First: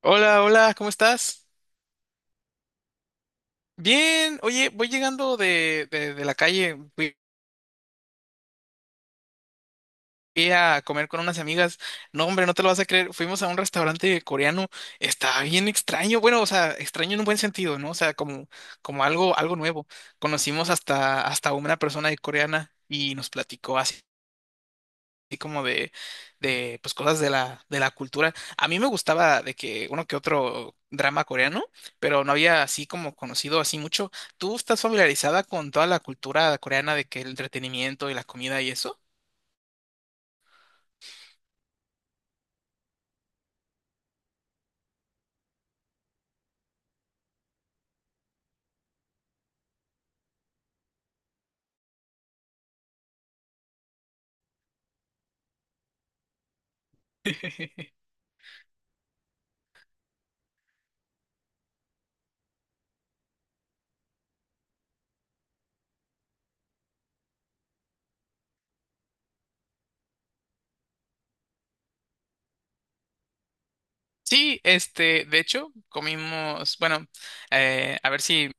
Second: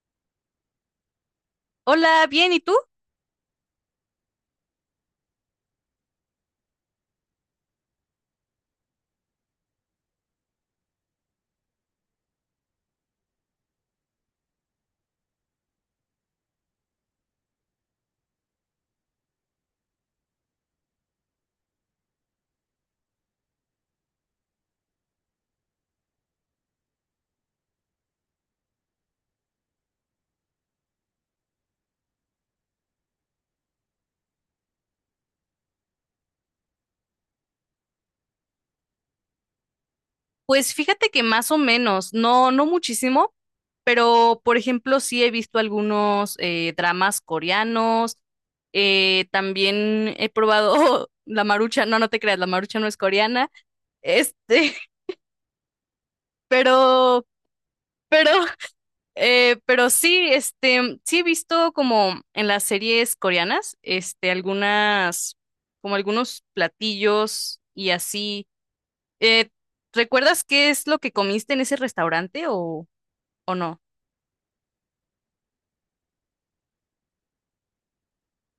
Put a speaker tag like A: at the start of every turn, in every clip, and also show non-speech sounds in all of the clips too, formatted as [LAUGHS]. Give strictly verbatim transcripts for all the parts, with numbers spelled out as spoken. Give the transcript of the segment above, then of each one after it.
A: Hola, hola, ¿cómo estás?
B: Hola, bien, ¿y tú?
A: Bien, oye, voy llegando de, de, de la calle, fui fui a comer con unas amigas. No, hombre, no te lo vas a creer, fuimos a un restaurante coreano, está bien extraño, bueno, o sea, extraño en un buen sentido, ¿no? O sea, como, como algo, algo nuevo. Conocimos hasta, hasta una persona de coreana y nos platicó así así como de, de pues cosas de la, de la cultura. A mí me gustaba de que uno que otro drama coreano, pero no había así como conocido así mucho. ¿Tú estás familiarizada con toda la cultura coreana de que el entretenimiento y la comida y eso?
B: Pues fíjate que más o menos, no, no muchísimo, pero por ejemplo sí he visto algunos eh, dramas coreanos, eh, también he probado [LAUGHS] la marucha, no, no te creas, la marucha no es coreana, este, [LAUGHS] pero,
A: [LAUGHS]
B: pero, eh, pero sí, este, sí he visto como en las series coreanas, este, algunas, como algunos platillos y así. Eh, ¿Recuerdas qué es lo que comiste en ese restaurante o, o no?
A: Sí, este, de hecho, comimos, bueno, eh, a ver si,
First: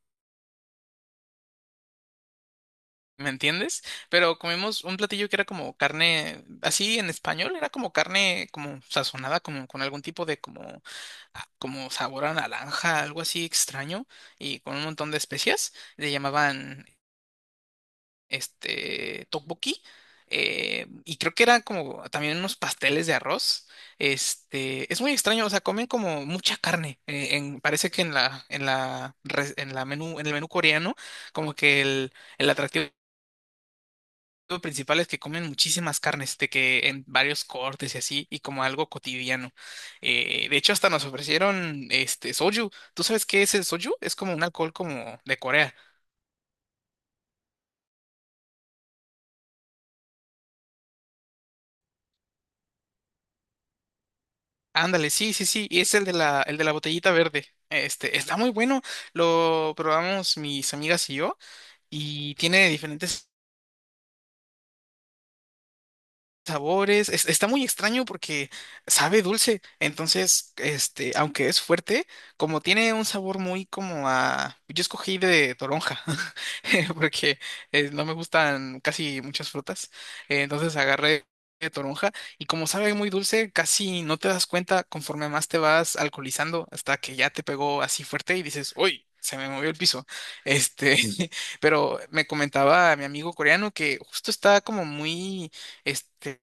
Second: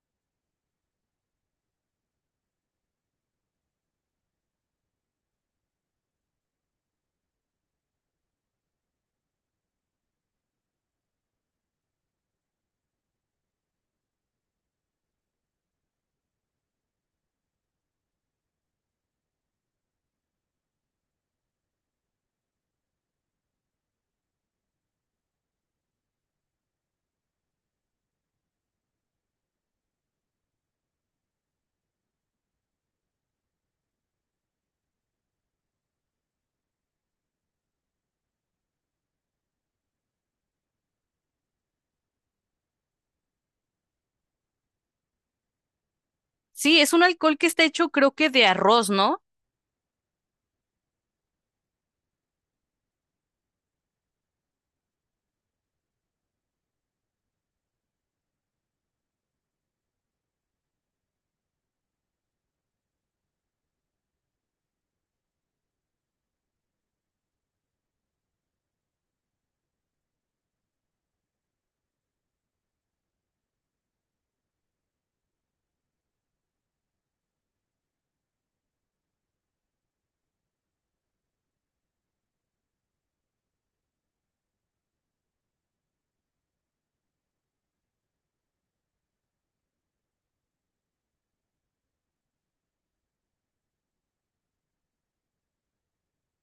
A: ¿me entiendes? Pero comimos un platillo que era como carne, así en español, era como carne como sazonada, como con algún tipo de como, ah, como sabor a naranja, algo así extraño, y con un montón de especias. Le llamaban este tteokbokki. eh, y creo que era como también unos pasteles de arroz. Este, es muy extraño, o sea, comen como mucha carne. Eh, en- parece que en la, en la, res- en la menú, en el menú coreano, como que el el atractivo lo principal es que comen muchísimas carnes, de que en varios cortes y así, y como algo cotidiano. Eh, de hecho, hasta nos ofrecieron este soju. ¿Tú sabes qué es el soju? Es como un alcohol como de Corea.
B: Sí, es un alcohol que está hecho creo que de arroz, ¿no?
A: Ándale, sí, sí, sí. Y es el de la, el de la botellita verde. Este, está muy bueno. Lo probamos mis amigas y yo, y tiene diferentes sabores. Es- está muy extraño porque sabe dulce. Entonces, este, aunque es fuerte, como tiene un sabor muy como a... Yo escogí de toronja [LAUGHS] porque eh, no me gustan casi muchas frutas. Eh, entonces agarré de toronja y como sabe muy dulce, casi no te das cuenta conforme más te vas alcoholizando hasta que ya te pegó así fuerte y dices, ¡Uy! Se me movió el piso. Este, [LAUGHS] pero me comentaba mi amigo coreano que justo está como muy, este,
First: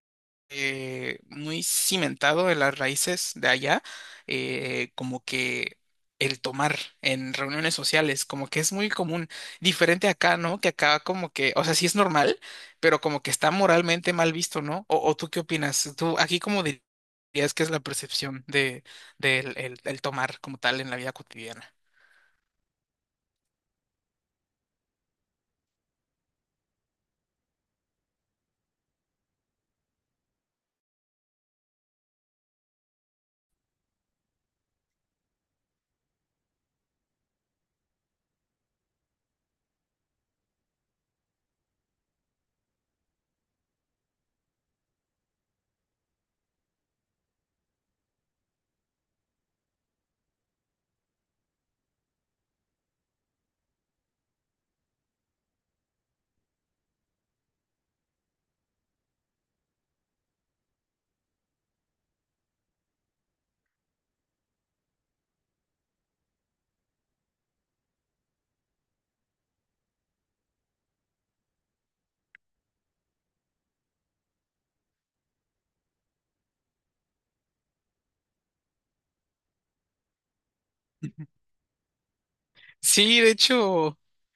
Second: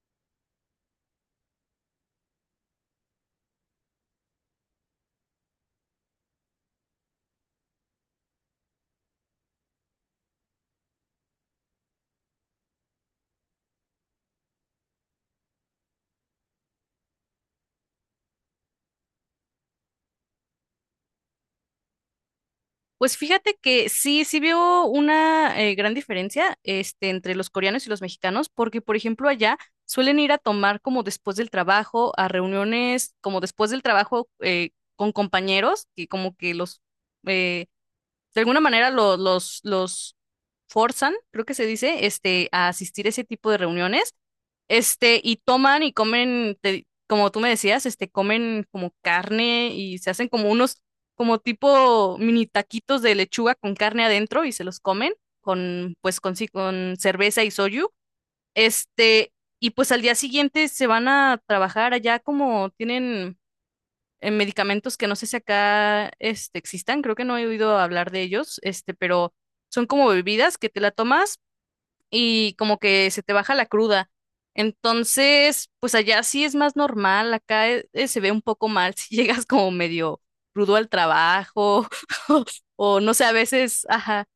A: eh, muy cimentado en las raíces de allá, eh, como que el tomar en reuniones sociales, como que es muy común, diferente acá, ¿no? Que acá como que, o sea, sí es normal, pero como que está moralmente mal visto, ¿no? ¿O, o tú qué opinas? ¿Tú aquí cómo dirías que es la percepción de, del el el tomar como tal en la vida cotidiana?
B: Pues fíjate que sí, sí veo una eh, gran diferencia este, entre los coreanos y los mexicanos, porque por ejemplo allá suelen ir a tomar como después del trabajo, a reuniones como después del trabajo eh, con compañeros, que como que los, eh, de alguna manera lo- los, los forzan, creo que se dice, este, a asistir a ese tipo de reuniones. Este, y toman y comen, te- como tú me decías, este, comen como carne y se hacen como unos, como tipo mini taquitos de lechuga con carne adentro y se los comen con, pues, con, ci- con cerveza y soju. Este, y pues al día siguiente se van a trabajar allá como tienen eh, medicamentos que no sé si acá, este, existan, creo que no he oído hablar de ellos, este, pero son como bebidas que te la tomas y como que se te baja la cruda. Entonces, pues allá sí es más normal, acá eh, eh, se ve un poco mal [LAUGHS] si llegas como medio crudo al trabajo [LAUGHS] o o no
A: Sí,
B: sé,
A: de
B: a veces,
A: hecho,
B: ajá.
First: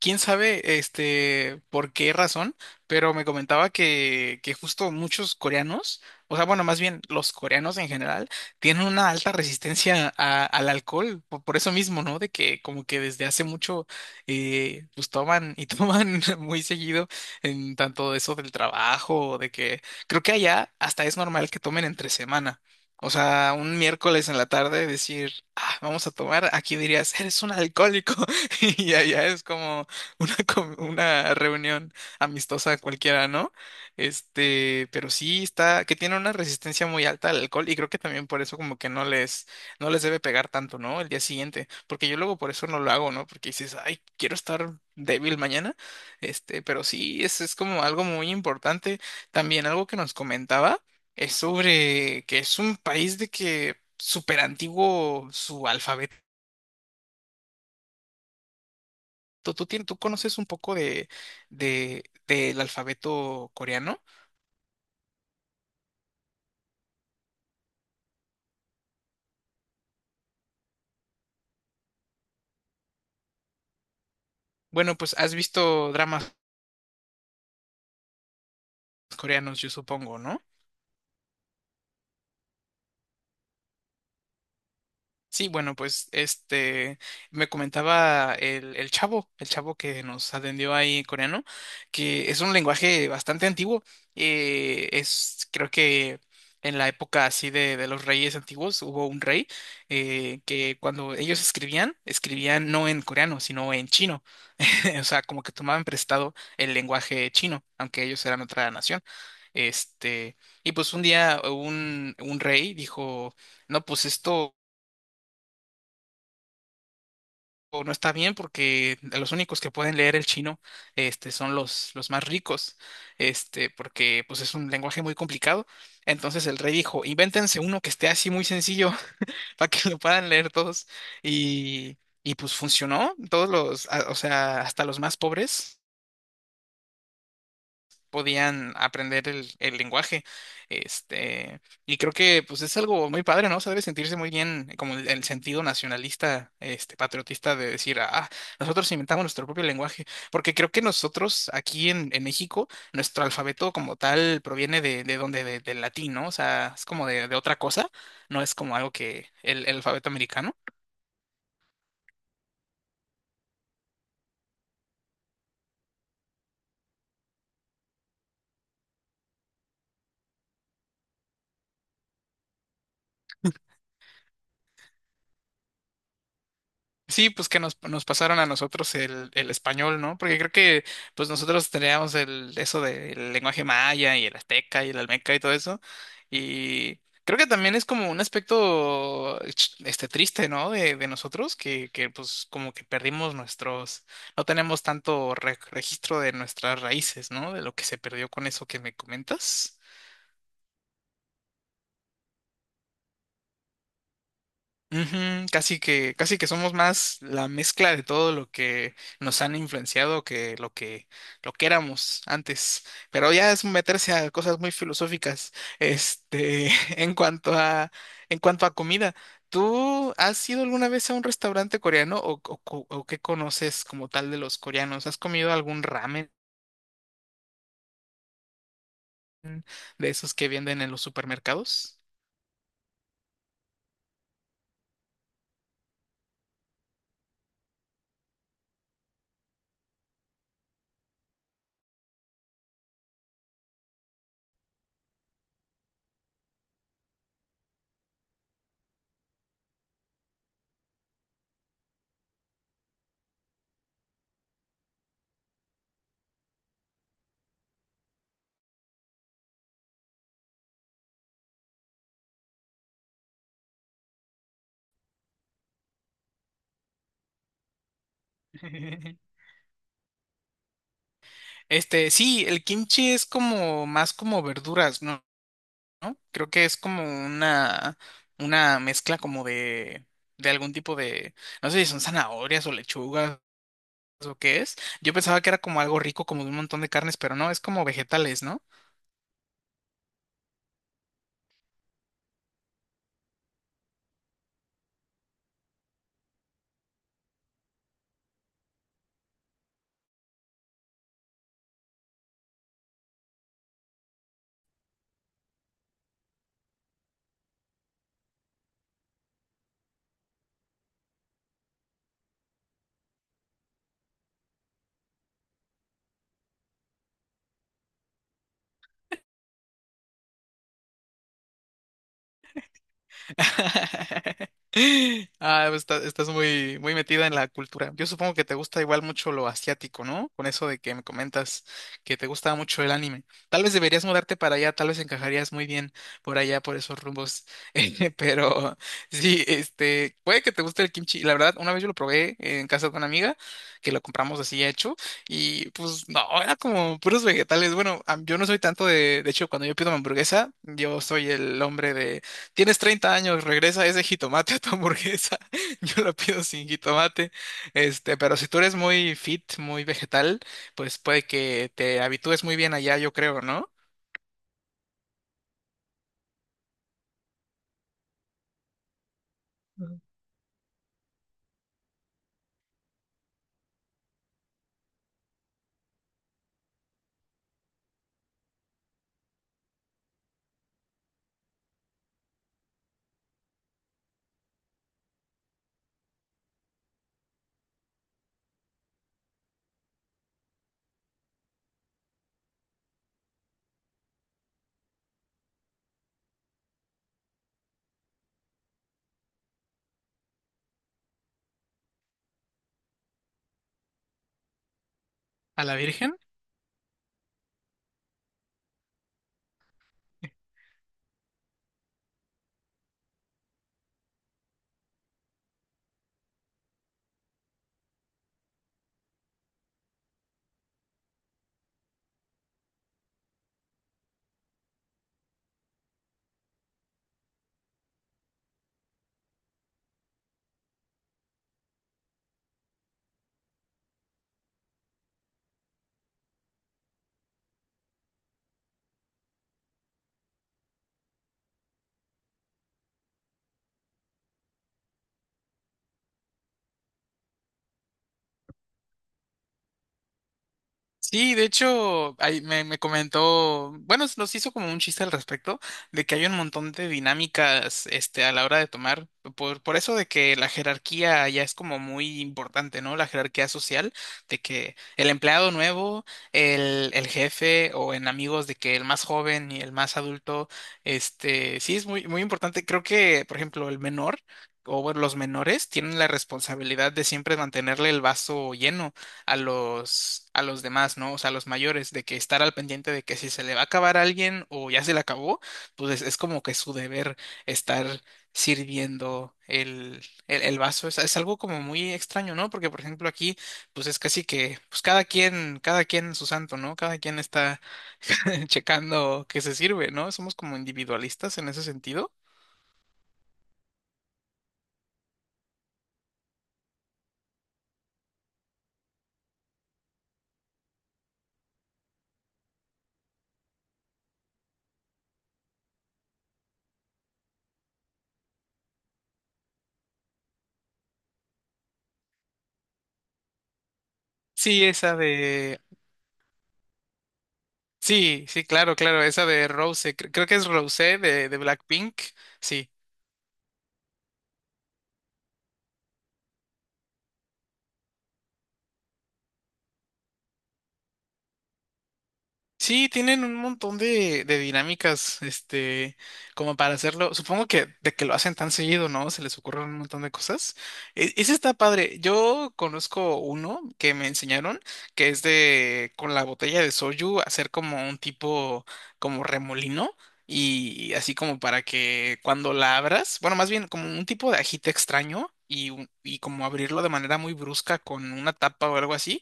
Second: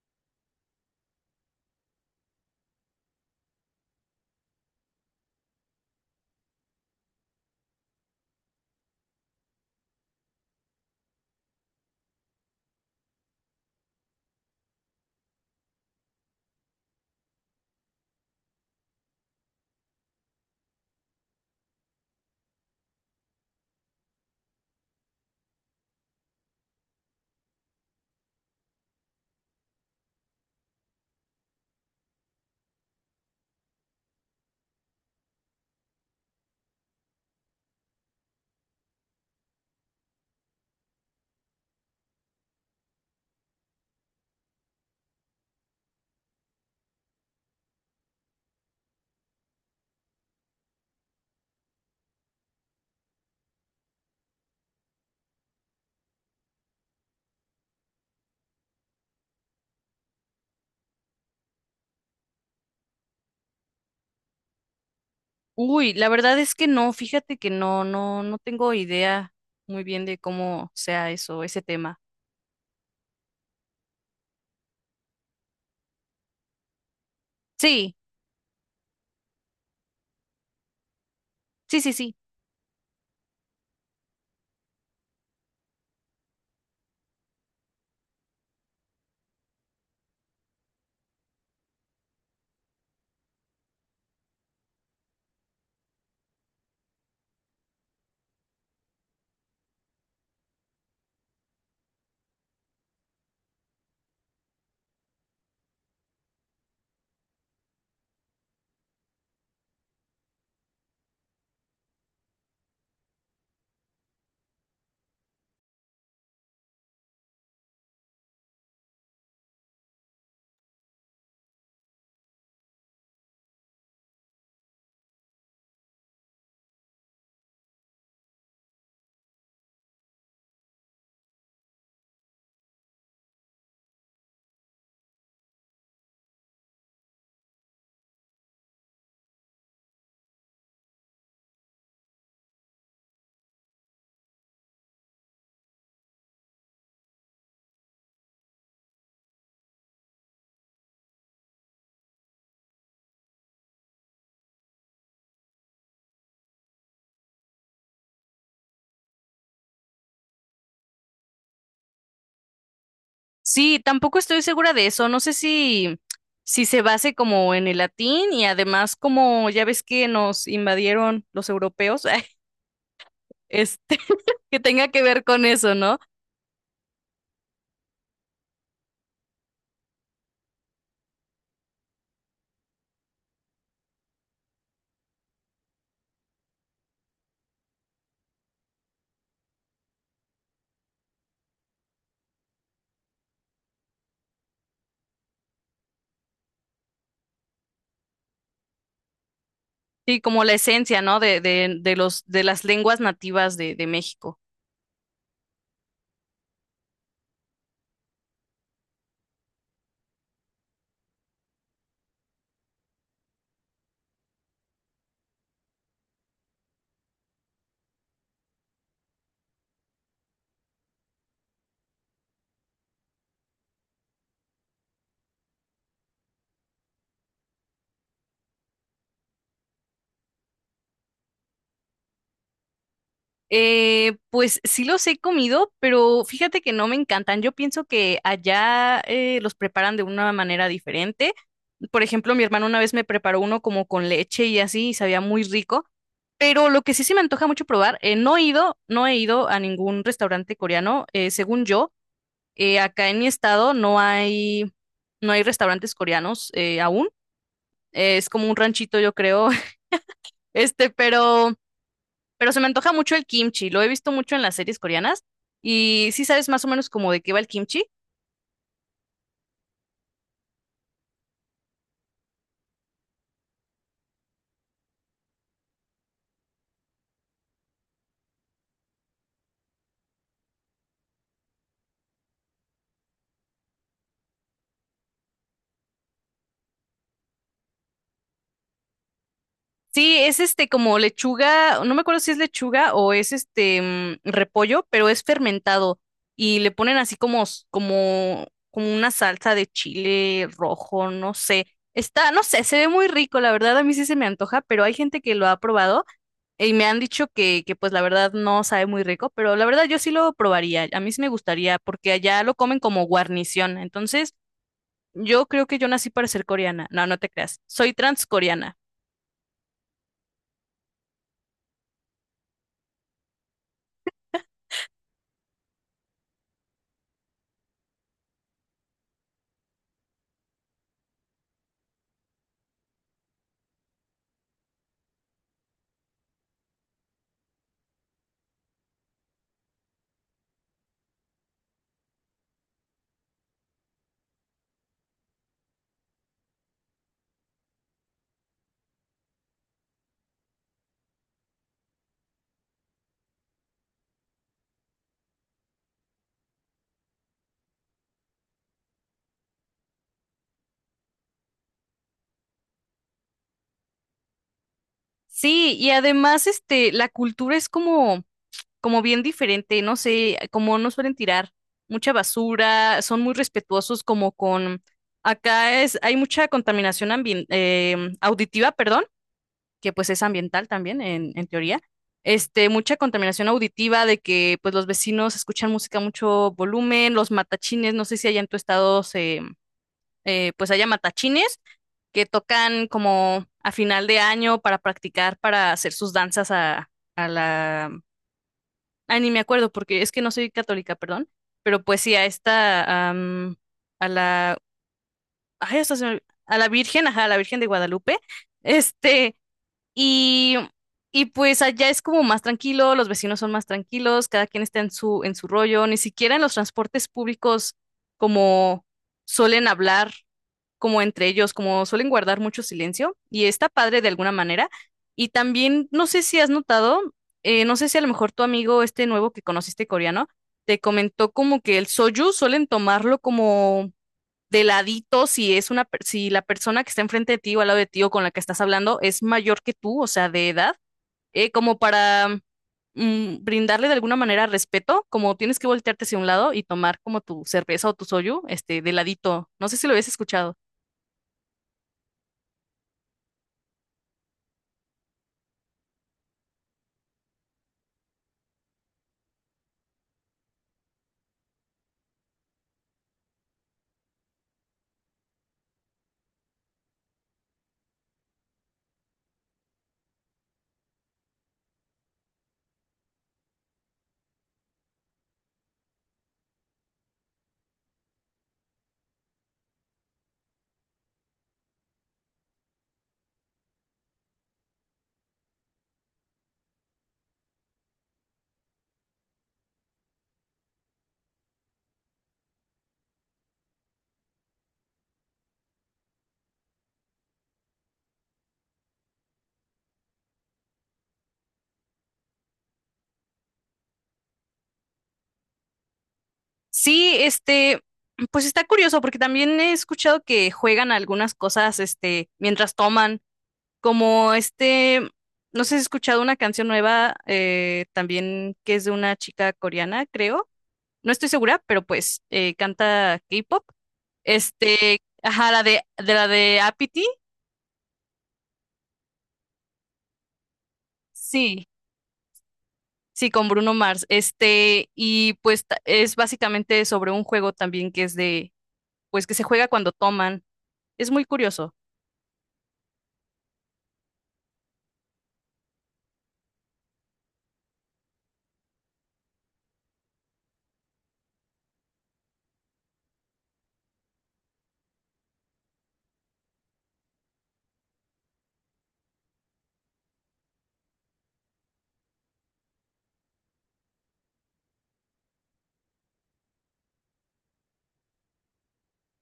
A: quién sabe este por qué razón, pero me comentaba que, que justo... muchos coreanos, o sea, bueno, más bien los coreanos en general, tienen una alta resistencia a- al alcohol, por, por eso mismo, ¿no? De que como que desde hace mucho eh, pues toman y [LAUGHS] toman muy seguido en tanto eso del trabajo, de que creo que allá hasta es normal que tomen entre semana. O sea, un miércoles en la tarde decir, ah, vamos a tomar, aquí dirías, eres un alcohólico. [LAUGHS] Y allá es como, [LAUGHS] una, com- una reunión amistosa cualquiera, ¿no? Este, pero sí está, que tiene una resistencia muy alta al alcohol y creo que también por eso como que no les, no les debe pegar tanto, ¿no? El día siguiente, porque yo luego por eso no lo hago, ¿no? Porque dices, ay, quiero estar débil mañana, este, pero sí, es, es como algo muy importante. También algo que nos comentaba es sobre que es un país de que súper antiguo su alfabeto ¿Tú, tú, tien- tú conoces un poco de, de, del alfabeto coreano?
B: Uy, la verdad es que no, fíjate que no, no, no tengo idea muy bien de cómo sea eso, ese tema.
A: Bueno, pues has visto dramas
B: Sí,
A: coreanos, yo supongo, ¿no?
B: sí, sí, sí.
A: Sí, bueno, pues este me comentaba el, el chavo, el chavo que nos atendió ahí en coreano, que es un lenguaje bastante antiguo. Eh, es, creo que en la época así de, de los reyes antiguos hubo un rey eh, que cuando ellos escribían, escribían no en coreano, sino en chino. [LAUGHS] O sea, como que tomaban prestado el lenguaje chino, aunque ellos eran otra nación. Este, y pues un día un, un rey dijo, no, pues esto. O no está bien porque los únicos que pueden leer el chino este, son los, los más ricos, este, porque pues es un lenguaje muy complicado. Entonces el rey dijo, invéntense uno que esté así muy sencillo [LAUGHS] para que lo puedan leer todos. Y, y pues funcionó, todos los, a- o sea, hasta los más pobres podían aprender el, el lenguaje. Este, y creo que pues es algo muy padre, ¿no? O sea, debe sentirse muy bien eh, como el, el sentido nacionalista, este, patriotista de decir, ah, nosotros inventamos nuestro propio lenguaje, porque creo que nosotros aquí en, en México, nuestro alfabeto como tal proviene de, de donde, de- del latín, ¿no? O sea, es como de, de otra cosa, no es como algo que el, el alfabeto americano.
B: Sí, tampoco estoy segura de eso. No sé si, si se base como en el latín y además como ya ves que nos invadieron los europeos. [LAUGHS] este, [LAUGHS] que tenga que ver con eso, ¿no?
A: Sí, pues que nos, nos pasaron a nosotros el, el español, ¿no? Porque creo que pues nosotros teníamos el, eso del lenguaje maya y el azteca y el almeca y todo eso. Y creo que también es como un aspecto ch- este triste, ¿no? De, de nosotros, que, que pues como que perdimos nuestros, no tenemos tanto re- registro de nuestras raíces, ¿no? De lo que se perdió con eso que me comentas.
B: Sí, como la esencia, ¿no? De, de, de los, de las lenguas nativas de, de México.
A: Ujú, casi que, casi que somos más la mezcla de todo lo que nos han influenciado que lo que, lo que éramos antes. Pero ya es meterse a cosas muy filosóficas. Este, [LAUGHS] en cuanto a, en cuanto a comida, ¿tú has ido alguna vez a un restaurante coreano o, o, co- o qué conoces como tal de los coreanos? ¿Has comido algún ramen de esos que venden en los supermercados?
B: Eh, pues sí los he comido, pero fíjate que no me encantan. Yo pienso que allá eh, los preparan de una manera diferente. Por ejemplo, mi hermano una vez me preparó uno como con leche y así, y sabía muy rico. Pero lo que sí se me antoja mucho probar, eh, no he ido, no he ido a ningún restaurante coreano, eh, según yo. Eh, acá en mi estado no hay, no hay restaurantes coreanos eh, aún. Eh, es como un ranchito, yo creo. [LAUGHS] Este, pero, pero se me antoja mucho el kimchi. Lo he visto mucho en las series coreanas. Y sí sabes más o menos como de qué va el kimchi.
A: [LAUGHS] Este, sí, el kimchi es como más como verduras, ¿no? ¿no? Creo que es como una, una mezcla como de, de algún tipo de, no sé si son zanahorias o lechugas o qué es. Yo pensaba que era como algo rico, como de un montón de carnes, pero no, es como vegetales, ¿no?
B: Sí, es este como lechuga, no me acuerdo si es lechuga o es este mm, repollo, pero es fermentado y le ponen así como, s- como, como una salsa de chile rojo, no sé. Está, no sé, se ve muy rico, la verdad a mí sí se me antoja, pero hay gente que lo ha probado y me han dicho que, que pues la verdad no sabe muy rico, pero la verdad yo sí lo probaría. A mí sí me gustaría porque allá lo comen como guarnición. Entonces, yo creo que yo nací para ser coreana. No, no te creas. Soy transcoreana.
A: [LAUGHS] Ah, pues, está- estás muy, muy metida en la cultura. Yo supongo que te gusta igual mucho lo asiático, ¿no? Con eso de que me comentas que te gusta mucho el anime. Tal vez deberías mudarte para allá, tal vez encajarías muy bien por allá, por esos rumbos. [LAUGHS] Eh, Pero sí, este, puede que te guste el kimchi. La verdad, una vez yo lo probé en casa de una amiga, que lo compramos así ya hecho, y pues no, era como puros vegetales. Bueno, a- yo no soy tanto de, de hecho, cuando yo pido mi hamburguesa, yo soy el hombre Tienes treinta años, regresa ese jitomate a tu hamburguesa. [LAUGHS] Yo lo pido sin jitomate. Este, pero si tú eres muy fit, muy vegetal, pues puede que te habitúes muy bien allá, yo creo, ¿no?
B: Sí, y además este la cultura es como como bien diferente, no sé, como no suelen tirar mucha basura, son muy respetuosos como con acá es hay mucha contaminación ambien- em, auditiva, perdón. Que pues es ambiental también, en, en teoría. Este, mucha contaminación auditiva de que pues los vecinos escuchan música a mucho volumen, los matachines, no sé si allá en tu estado se, eh, pues haya matachines que tocan como a final de año para practicar, para hacer sus danzas a, a la... Ay, ni me acuerdo porque es que no soy católica, perdón, pero pues sí, a esta, am, a la...
A: A la
B: Ay, hasta se
A: Virgen.
B: me- a la Virgen, ajá, a la Virgen de Guadalupe. Este, y, y pues allá es como más tranquilo, los vecinos son más tranquilos, cada quien está en su, en su rollo, ni siquiera en los transportes públicos como suelen hablar como entre ellos, como suelen guardar mucho silencio y está padre de alguna manera. Y también, no sé si has notado, eh, no sé si a lo mejor tu amigo este nuevo que conociste coreano te comentó como que el soju suelen tomarlo como de ladito si es una, per- si la persona que está enfrente de ti o al lado de ti o con la que estás hablando es mayor que tú, o sea, de edad, eh, como para mm, brindarle de alguna manera respeto, como tienes que voltearte hacia un lado y tomar como tu cerveza o tu soju este, de ladito. No sé si lo habías escuchado.
A: Sí, de hecho, ahí me, me comentó, bueno, nos hizo como un chiste al respecto, de que hay un montón de dinámicas, este, a la hora de tomar, por, por eso de que la jerarquía ya es como muy importante, ¿no? La jerarquía social, de que el empleado nuevo, el, el jefe, o en amigos, de que el más joven y el más adulto, este, sí es muy, muy importante. Creo que, por ejemplo, el menor. O bueno, los menores tienen la responsabilidad de siempre mantenerle el vaso lleno a los, a los demás, ¿no? O sea, a los mayores, de que estar al pendiente de que si se le va a acabar a alguien o ya se le acabó, pues es, es como que su deber estar sirviendo el, el, el vaso. Es, es algo como muy extraño, ¿no? Porque, por ejemplo, aquí, pues es casi que, pues cada quien, cada quien su santo, ¿no? Cada quien está [LAUGHS] checando que se sirve, ¿no? Somos como individualistas en ese sentido.
B: Sí, este, pues está curioso porque también he escuchado que juegan a algunas cosas, este, mientras toman, como este, no sé si has escuchado una canción nueva eh, también que es de una chica coreana, creo. No estoy segura, pero pues eh, canta K-pop.
A: Sí, esa
B: Este, ajá,
A: de...
B: la de, de la de Apathy,
A: Sí, sí, claro, claro, esa de Rose, cre- creo que es Rose de, de
B: sí,
A: Blackpink, sí.
B: sí, con Bruno Mars. Este, y pues ta- es básicamente sobre un juego también que es de, pues que se juega cuando toman. Es muy curioso.
A: Sí, tienen un montón de, de dinámicas, este, como para hacerlo. Supongo que de que lo hacen tan seguido, ¿no? Se les ocurren un montón de cosas. E- ese está padre. Yo conozco uno que me enseñaron, que es de, con la botella de soju, hacer como un tipo, como remolino. Y así como para que cuando la abras, bueno, más bien como un tipo de ajite extraño y, un- y como abrirlo de manera muy brusca con una tapa o algo así,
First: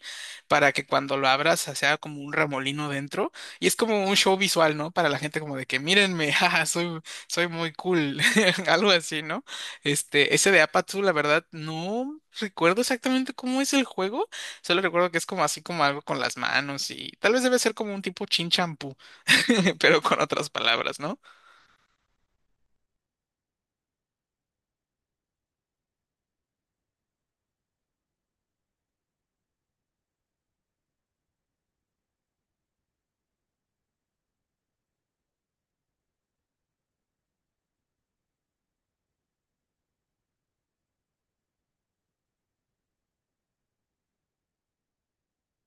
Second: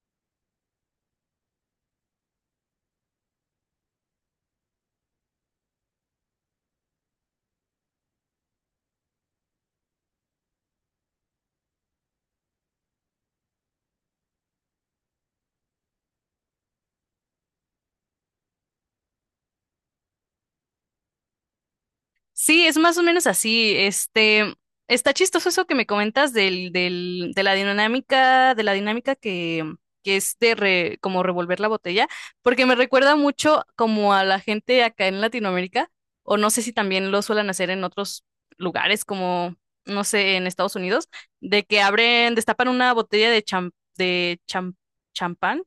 A: para que cuando lo abras sea como un remolino dentro y es como un show visual, ¿no? Para la gente como de que mírenme, [LAUGHS] jaja, soy, soy muy cool, [LAUGHS] algo así, ¿no? Este, ese de Apatsu, la verdad, no recuerdo exactamente cómo es el juego, solo recuerdo que es como así como algo con las manos y tal vez debe ser como un tipo chin champú, [LAUGHS] pero con otras palabras, ¿no?
B: Sí, es más o menos así. Este, está chistoso eso que me comentas del, del, de la dinámica, de la dinámica que, que es de re- como revolver la botella, porque me recuerda mucho como a la gente acá en Latinoamérica, o no sé si también lo suelen hacer en otros lugares, como, no sé, en Estados Unidos, de que abren, destapan una botella de cham- de cham- champán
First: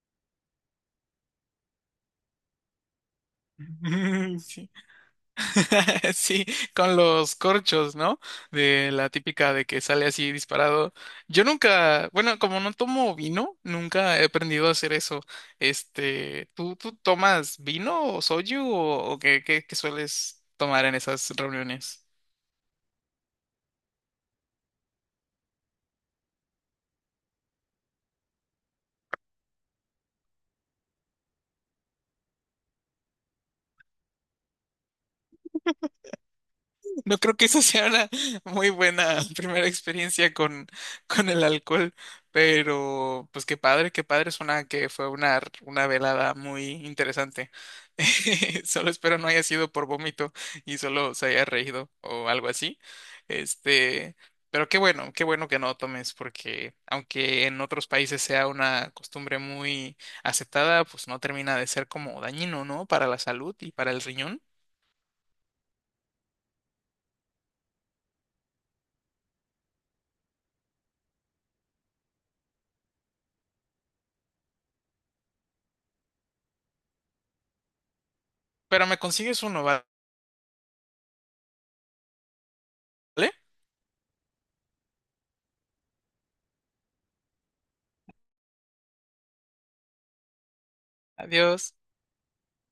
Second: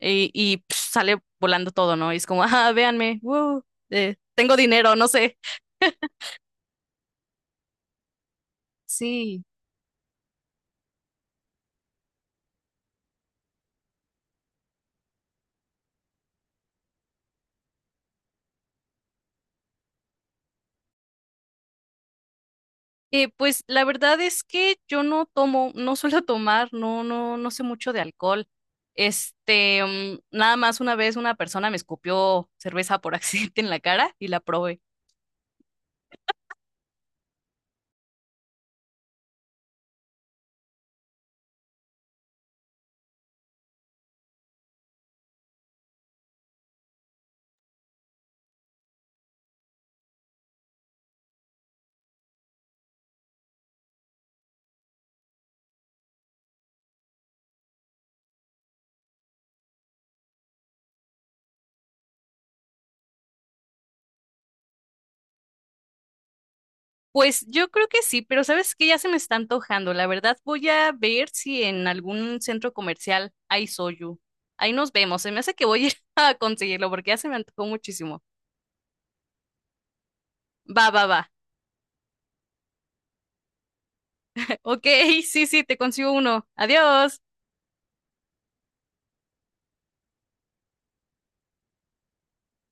B: y, y, pf, sale volando todo, ¿no? Y es como, ah, véanme, woo, eh,
A: [LAUGHS]
B: tengo
A: Sí.
B: dinero, no sé.
A: [LAUGHS] Sí, con los corchos, ¿no? De la
B: Sí,
A: típica de que sale así disparado. Yo nunca, bueno, como no tomo vino, nunca he aprendido a hacer eso. Este, ¿tú, tú tomas vino o soju o, o qué, qué, qué sueles tomar en esas reuniones?
B: eh, pues la verdad es que yo no tomo, no suelo [LAUGHS] tomar, no, no, no sé mucho de alcohol. Este, mm, nada más una vez una persona me escupió cerveza por [LAUGHS] accidente en la cara y la probé.
A: No creo que eso sea una muy buena [LAUGHS] primera experiencia con, con el alcohol, pero pues qué padre, qué padre, suena que fue una, una velada muy interesante. [LAUGHS] Solo espero no haya sido por vómito y solo se haya reído o algo así. Este, pero qué bueno, qué bueno que no tomes, porque aunque en otros países sea una costumbre muy aceptada, pues no termina de ser como dañino, ¿no? Para la salud y para el riñón.
B: Pues yo creo que sí, pero sabes que ya se me está antojando. La verdad voy a ver si en algún centro comercial hay soju. Ahí nos vemos. Se me hace que voy a ir [LAUGHS] a conseguirlo porque ya se me antojó muchísimo.
A: Pero me consigues uno, ¿vale?
B: Va, va, va. [LAUGHS] Ok, sí, sí, te consigo uno. Adiós.
A: Adiós.